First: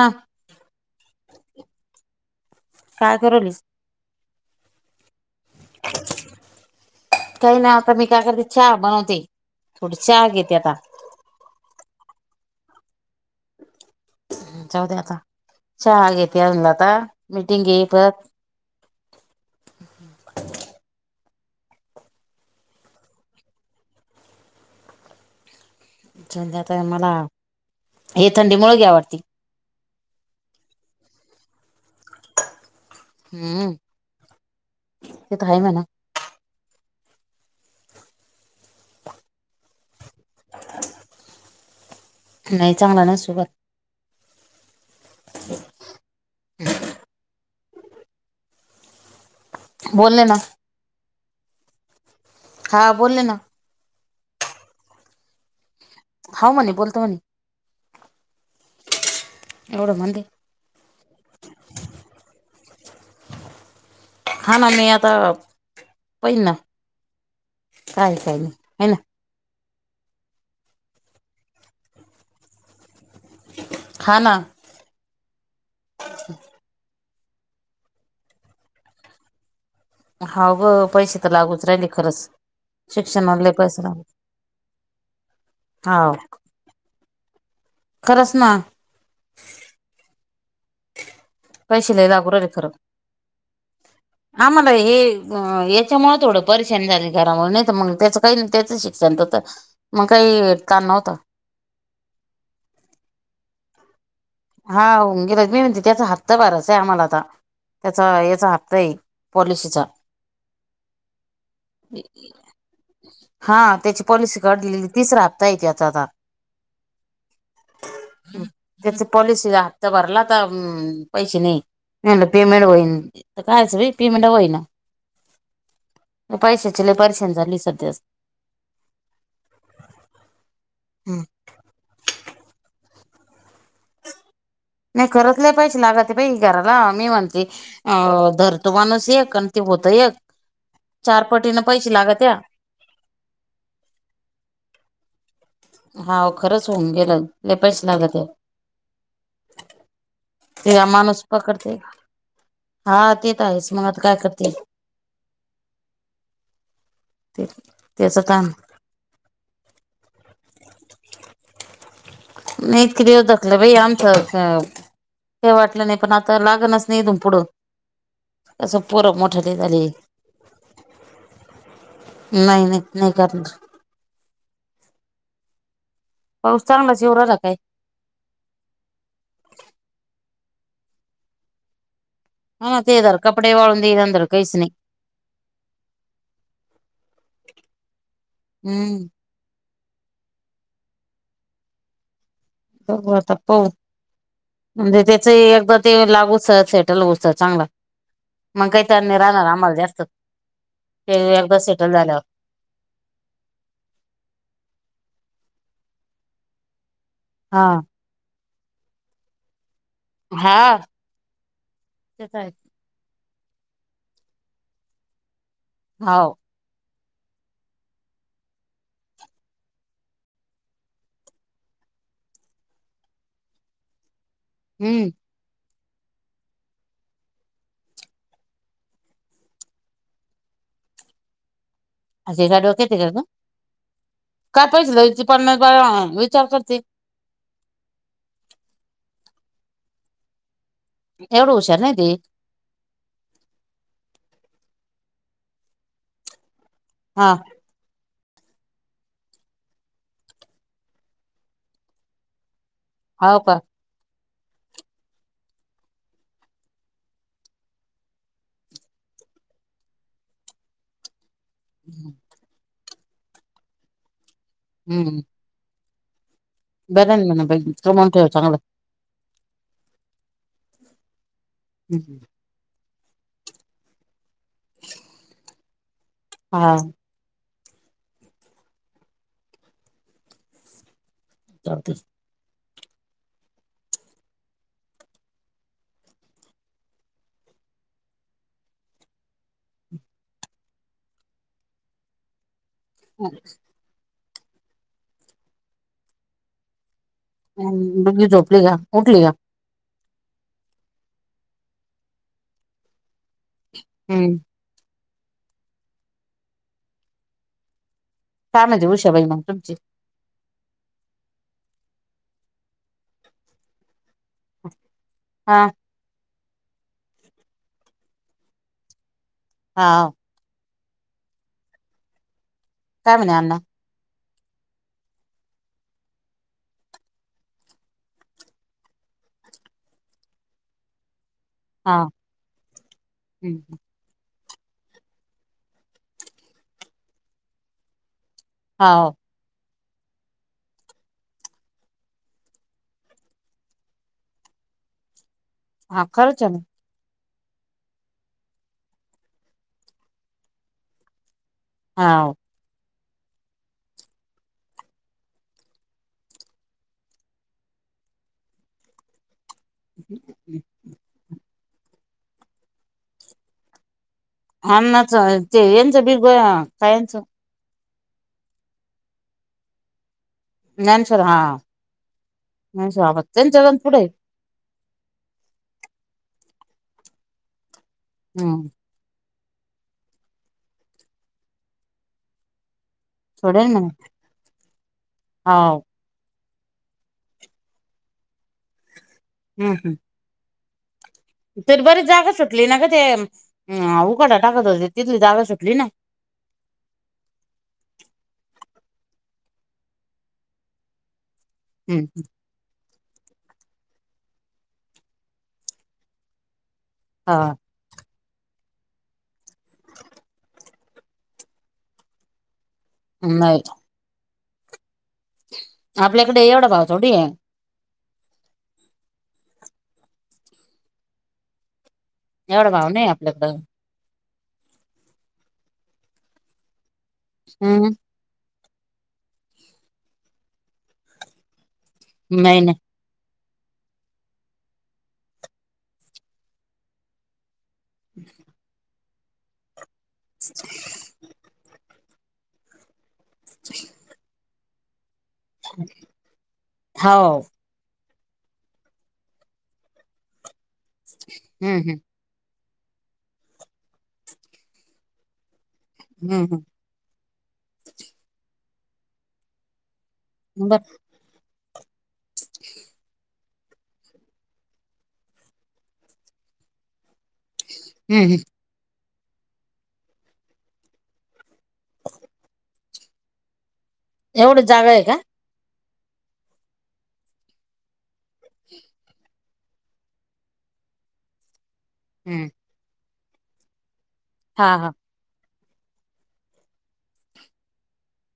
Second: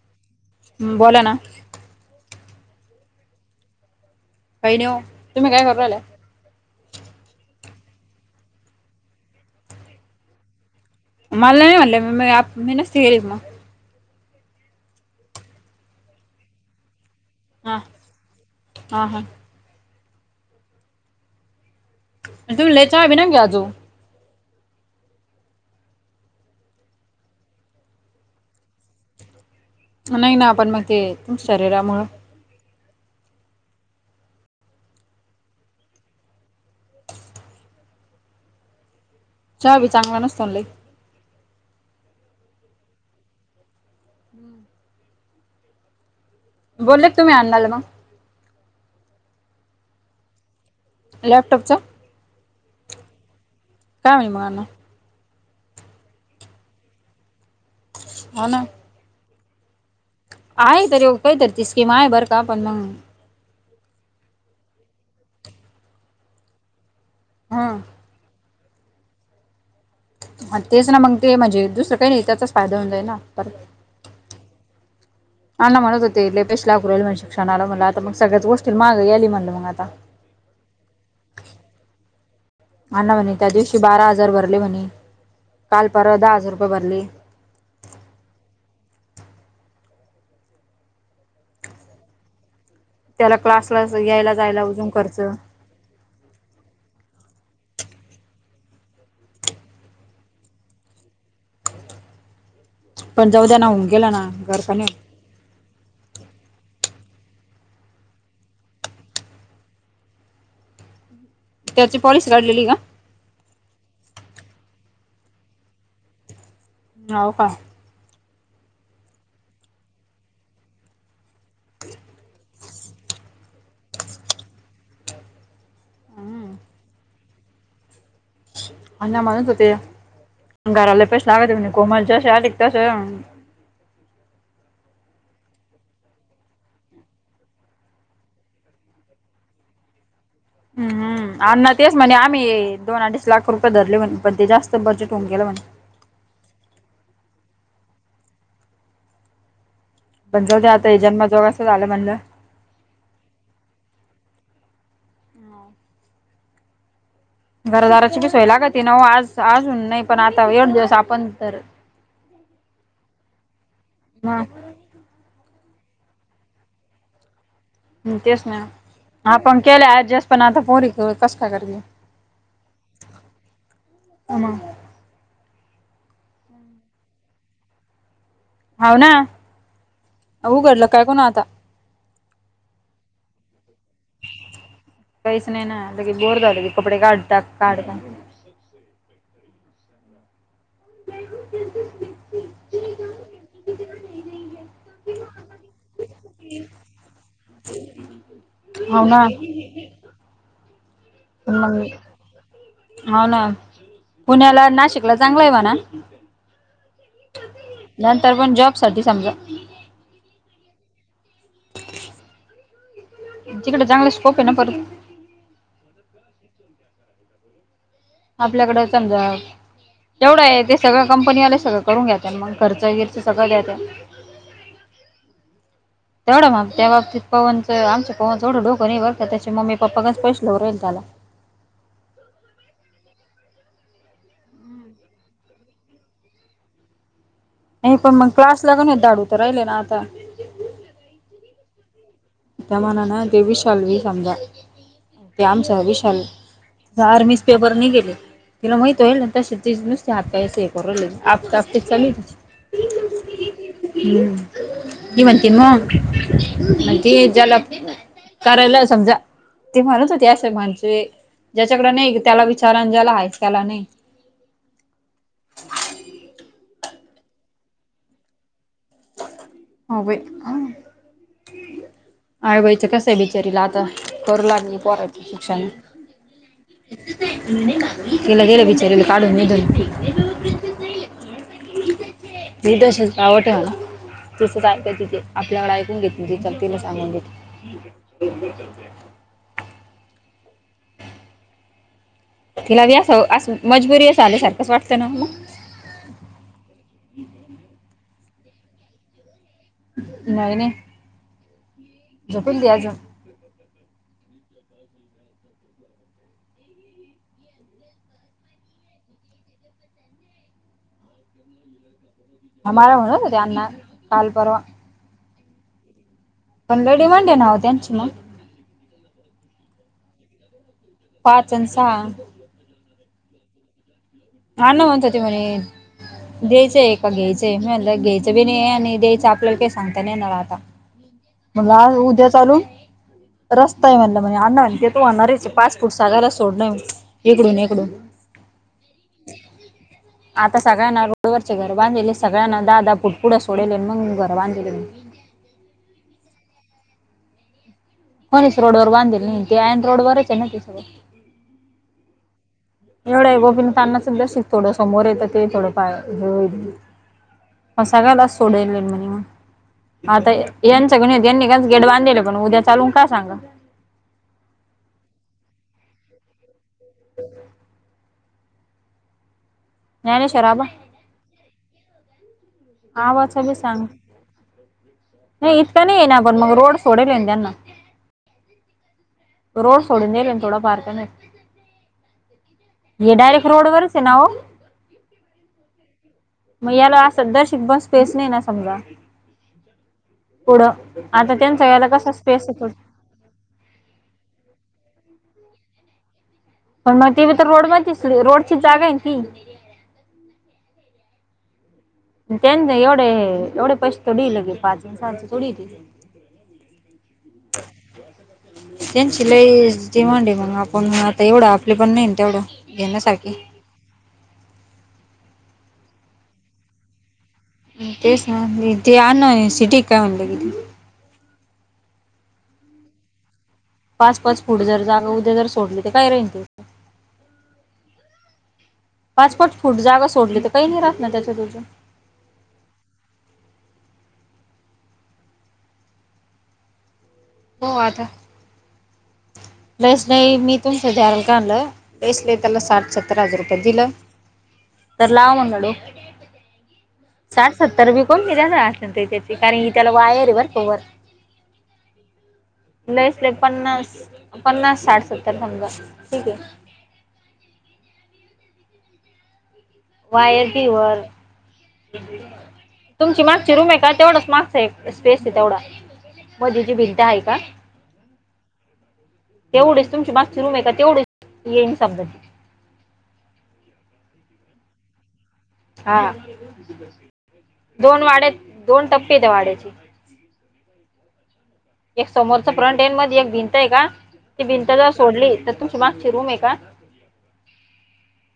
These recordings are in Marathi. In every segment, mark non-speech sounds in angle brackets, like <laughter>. हा <unintelligible> हम बोला ना. काय करू राहिलीस? काही नही ओ, तुम्ही काय करू राहिल्या? काही नहीं, आता मी काय करते, चहा बनवते, थोडी चहा घेते आता. मला नाही म्हणल्या, मी-म आप, मी नसती गेली का मग? चौद्या आता चहा घेते अजूनला आता मीटिंग हा घे परत. हा हा, आणि तुम्हीलेचा ना ग्या अजो. संध्याकाळ मला हे थंडी मुळ घ्यावडती. नाही ना आपण मग ते शरीरामुळे. हम्म ते तर हई म्हना. चहा चांगला नसतो लय. नाही चांगला नसूग. हम्म. ह <inaudible> बोललेत तुम्ही आणणाला मग. बोलले ना. लॅपटॉपचा. हां बोले ना. काय मही मग अण्णा. होव म्हणे बोलतो म्हणे. हो ना, एवढं म्हणले. आहे तर काहीत तची स्कीम आहे बरं का पण मग. खाना म आता पहि ना हां काय काही नाही आहे ना. ह तेच ना मग ते म्हणजे दुसरं काही नाही त्याचाच फायदा होऊ जाई ना तर. हा ना. अना म्हणत होते लाय पैसे लागून राल मग शिक्षणाला म्हणलं आता मग सगळ्याच गोष्टी मागे आली म्हटलं मग आता. हा गं पैसे तर लागूच राहिले खरंच. अणा म्हणे शिक्षणाला त्या लय दिवशी पैसे लागू बारा हजार भरले म्हणे काल पर दहा हजार रुपये भरले. खरच ना. पैसे लागून राहिली खरं. त्याला क्लासला यायला जायला उजून खर्च. त्याच्यामुळे थोडं परेशानी झाली घरामुळे नाही तर मग त्याचं काही नाही त्याचं शिक्ण. मग काही काम नव्हत. पण जाऊद्याना होऊन गेला ना. घर का नाही हांगी रजमी म्हती त्याचा हात. ह्त करायचं आहे आम्हाला आता त्याचा याचा हप्ता आहे पॉलिसीचा. त्याची पॉलिसी काढलेली का. हा त्याची पॉलिसी काढलेली तिसरा ह्ता येते त्याचा आता. होव का. त्याची पॉलिसी हप्ता भरला आता. पैसे नाही म्हलं पेमेंट होई. हम्म पैशाची लय पारशान झाली सध्याच. अण्णा म्हणत होते घराला पेश लागत म्ह कोमल जसे आक तसे. नई खरंच लई पैसे लागते बाई घराला मी म्हणते. अ धरतो माणूस एक आणि ते होतं एक चार. हम्म पटीनं अण्णा पैसे तेच म्हणे लागत्या आम्ही दोन अडीच लाख रुपये धरले म्हणे पण ते जास्त बजेट होऊन गेलं म्हणे. हा खरंच होऊन गेलं लई पैसे लागतेत. पण जाऊ दे ते आता हे माणुस जन्मजोगाचं पकडते झालं म्हणलं हा ते तर हायेच मग आता काय करते. ते त्याच घरदाराची बी काम सोय लागती ना ओ. आज अजून नई पण आता एवढे दिवस आपण तर नई... इतके दिवस धकलं बाई मग आमचं काई वाटलं नाई, पण आता लागनच ना इथून पुढं हं तेच ना... असं पोरं मोठाले आपण झाले केलं ऍडजस्ट.... पण आता पोरी, कसं काय करतील नई... नई... नई करणार. मग पाऊस चांगलाच येऊ राहिला काय? हाव ना... उघडलं का काय, कौनं आता? हा ना... ते धर कपडे वाळून द्यायना... धर काईच नई काहीच नाई ना... लगेच बोर झालं की, कपडे काढ टाक, काढ टाक हुं <inaudible> बघू, आता पाहू. म्हणजे त्याचंही एकदा ते लागूस्तवर... सेटल होऊस्तवर चांगला... मग काई हाव ताण नाई ना राहणार आम्हाला जास्त ते एकदा मग सेटल झाल्या वर हाव ना.. पुण्याला नाशिकला चांगले म्हणा. हा नंतर पण, जॉबसाठी समजा हा... ते तर <unintelligible> तिकडे चांगला स्कोप आहे ना परत. हाव आपल्याकडं समजा जेवढं ए... ते सगळं कंपनीवाले, सगळं करून घेत्याल... मग खर्च बिर्च सगळं देत्याल हुं तेवढं मग... त्या बाबतीत, पवनचं... आमच्या पवनचं येवढं डोकं नई बरं का... त्याचे मम्मी पप्पा कसं, पैशे देवू राहले त्याला <unintelligible> का गं? काहायला पैशे द्यायचे, पन्नास वेळा... विचार करते नाई पण मग... क्लासला का नई, धाडू तर राहिले ना आता एवढं हुशार नाई ते त्या मानानं... ते विशाल बी समजा... ते आमचं विशाल हा आर्मीचं पेपर निघेल ए तिला माहित होईल ना... तसे ती नुसतीच हात पाय शिकू राहले, आपटा आपटीच... चालू ए तिची हाऊ का? हम्म. ती म्हणती मग ते ज्याला.... करायला समजा... ती म्हणत होती असे <unintelligible> ज्याच्याकडे नई याला विचारा.. अन ज्याला हाई त्याला नई हम्म बरंए ना म्हणे... <unintelligible> तो म्हणतोय चांगलं ए हाऊ बाई... हा हुं आई बाईचं, कसं ए बिचारीला आता, करू लागली पोरांची शिक्षणं हा तिला गेलं बिचारीला... काढून इधून <unintelligible> ती तशी <unintelligible> ए म्हणा तिसच ऐका तिथे आपल्याकडं ऐकून घेत म ति तिला सांगून घेते तिला बी अस, अस मजबुरी अस आली सारखंच वाटतं ना ओ मग हम्म मग मी झोपलीया उठली का नाही, नाही झोपील ती अजून हम्म <unintelligible> <unintelligible> काय म्हणते उषाबाई मग तुमची हा मला म्हणतं होते अण्णा काल परवा हा पण लई डिमांड आहे ना वो त्यांची मग हाव पाच अण सहा काय म्हणे अण्णा अण्णा म्हणत होते म्हणे द्यायचं आहे का घ्यायचंय मी म्हणलं घ्यायचं बी नाही आणि द्यायचं आपल्याला काही सांगता नाही येणार आता म्हटलं आज हा उद्या चालू रस्ता आहे म्हणलं म्हणजे अण्णा म्हणतेत तू होणारच पाच फूट सगायला सोडणार इकडून, इकडून हाव <unintelligible> आता सगळ्यांना रोडवरचे घर बांधलेले सगळ्यांना दाह, दाह पुुट पुढं सोडले आणि मग घर बांधले म हा खरच आह ना होणीच रोड वर बांधेल नाही ऐन रोड वरच आहे ना ते सगळं हाव एवढं आहे गोपीन <unintelligible> थोडं समोर येतं ते थोडं फा हे होईल म सगळ्यालाच सोडेल म्हणे मग आता यांचं गण हो यांनी का गेट बांधलेलं म्हण उद्या चालूून काय सांगा अण्णाचं ते हेच बी बया काय हेचं ज्ञानेश्वर आबा ज्ञानेश्वर हा ज्ञानेश्वर आबा आबाचं बी त्यांच्या अजून सांग पुढे आहे नाही इतक्या नाही ये ना मग रोड सोडेल त्यांना हम रोड सोडून दिले थोडा फार का नाही ये डायरेक्ट रोड वरच आहे ना वो हाव मग याला असं दहशीत बस स्पेस नाही समजा हम्, हम् पुढं आता त्यांचा तर यायला बरीच कसा जागा स्पेस आहे सुटली थोड ना का ते उकाटा टाकत होते तिथली जागा सुटली ना पण मग ती तर रोड मसली रोडची जागा आहे ना ती हम त्यांनी एवढे, एवढे पैसे दिले की पाच सहा थोडी आहे ती हा <unintelligible> त्यांची लई जे डिमांड आहे म आपण आता एवढं आपले पण नाही ना तेवढं घेण्यासारखी नाही आपल्याकडे एवढा भाव थोडी आहे. तेच ना ते अणु आई सिटी काय म्हणती एवढा भाव नाही आपल्याकडं, पाच पाच फूट जर जागा उद्या जर सोडली तर काय राहिलं ते. <unintelligible> पाच पाच फूट जागा सोडली तर काही नाही राहत ना त्याच्यातुन नाही हो आता ह ड्रेस नाही मी इथून सध्या एक आणलं, ड्रेसले त्याला साठ सत्तर हजार रुपये दिलं तर लाव म्हटलं डोक हाव ते काय देणार असतील तर, कारण कि त्याला वायर आहे बर का वर हम्म लईस लै पन्नास, पन्नास साठ सत्तर समजा ठीक आहे हम्म वायर ती हम्म बर वर तुमची मागची रूम आहे का, तेवढाच मागे एक स्पेस आहे तेवढा मध्ये जी भिंत आहे का. हम्म तेवढेच तुमची मागची रूम आहे का तेवढीच येन समजाची एवढीच जागा आहे का हा, दोन वाड्या आहेत दोन टप्पे आहेत त्या वाड्याचे. एक हम्म समोरच फ्रंट एंड मध्ये एक भिंत आहे का ती हा भिंत हा जर सोडली तर ती मागची रूम आहे का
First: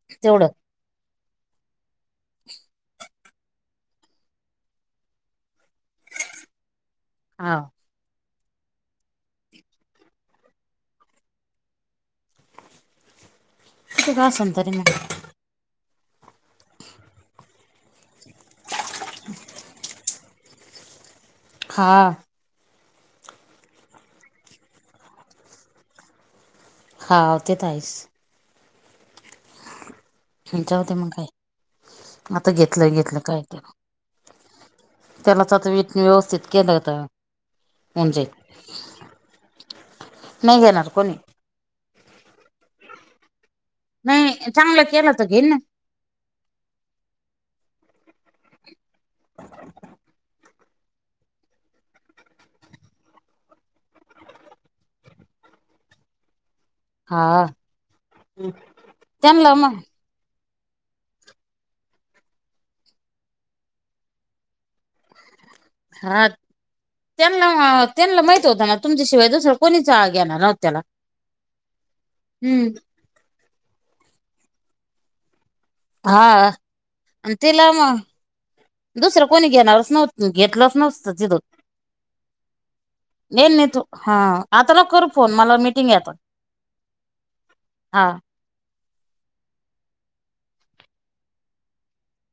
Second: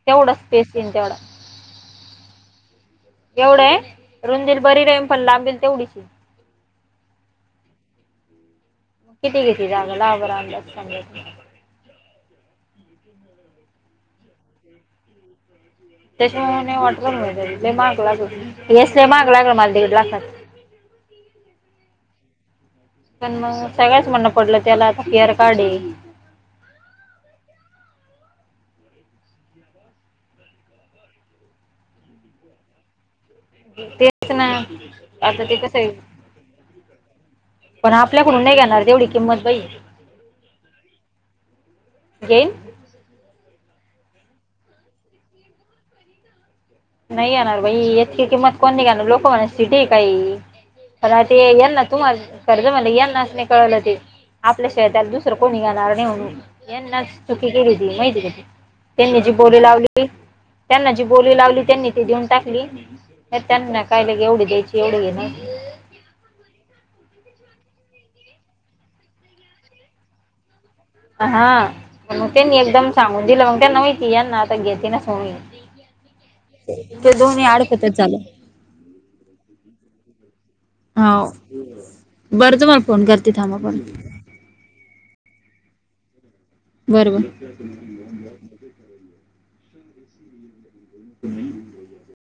तेवढाच तेवढं स्पेस येईल तेवढा. एवढं आहे रुंदीला बरी राहिल, पण लांबीला तेवढीच हां किती घेतली जागा लावा बरं अंदाज सांगा कुठे असेल तरी मग त्याच्यामुळे वाटला मला लय महाग लागू राहिला हेच मागे लागलाय मला दीड लाखाला हां पण मग सगळ्याच म्हणणं पडलं त्याला आता फिअर काडी हाव ते तर आहेच. क जाऊ दे मग काय आता घेतला घेतला काय तेच ना त्यालाच ते आता कसं वेतली आहे व्यवस्थित केलं होत पण आपल्याकडून नाही घेणार तेवढी किंमत बाई नाही घेणार कोणी <unintelligible> नाही चांगलं केलं तर घेईन ना नाही घेणार बाई इतकी किंमत कोण नाही घेणार लोक म्हणाल सिटी आहे का हे ते यांना तुम्हाला कळल, मला यांना अस नाही कळलं ते आपल्याशिवाय त्याला दुसरा कोणी घेणार नाही म्हणून. यांनाच हा चुकी केली ती माहिती का त्यांनी जी त्यांना बोरी मग लावली त्यांना जी बोली लागली त्यांनी ती देऊन टाकली तर त्यांना काय एवढी द्यायची एवढी नाही. हा. त्यांना माहीत होतं का तुमच्या शिवाय दुसरा कोणीच घेणार नाही त्याला. हा त्यांनी हम्म एकदमच सांगून दिला मग त्यांना माहीत होतं हे घेतील म्हणून. हा ते दोन्ही अडखतं चाल. दुसरा कोणी तिथे घेणारच नव्हता घेतलं नसतं हो तिथं. बरं तुम्हाला फोन करते थांबा येईल पण तो ह आता नको करू फोन मला मिटींग हे आता. बरं बरं. हा.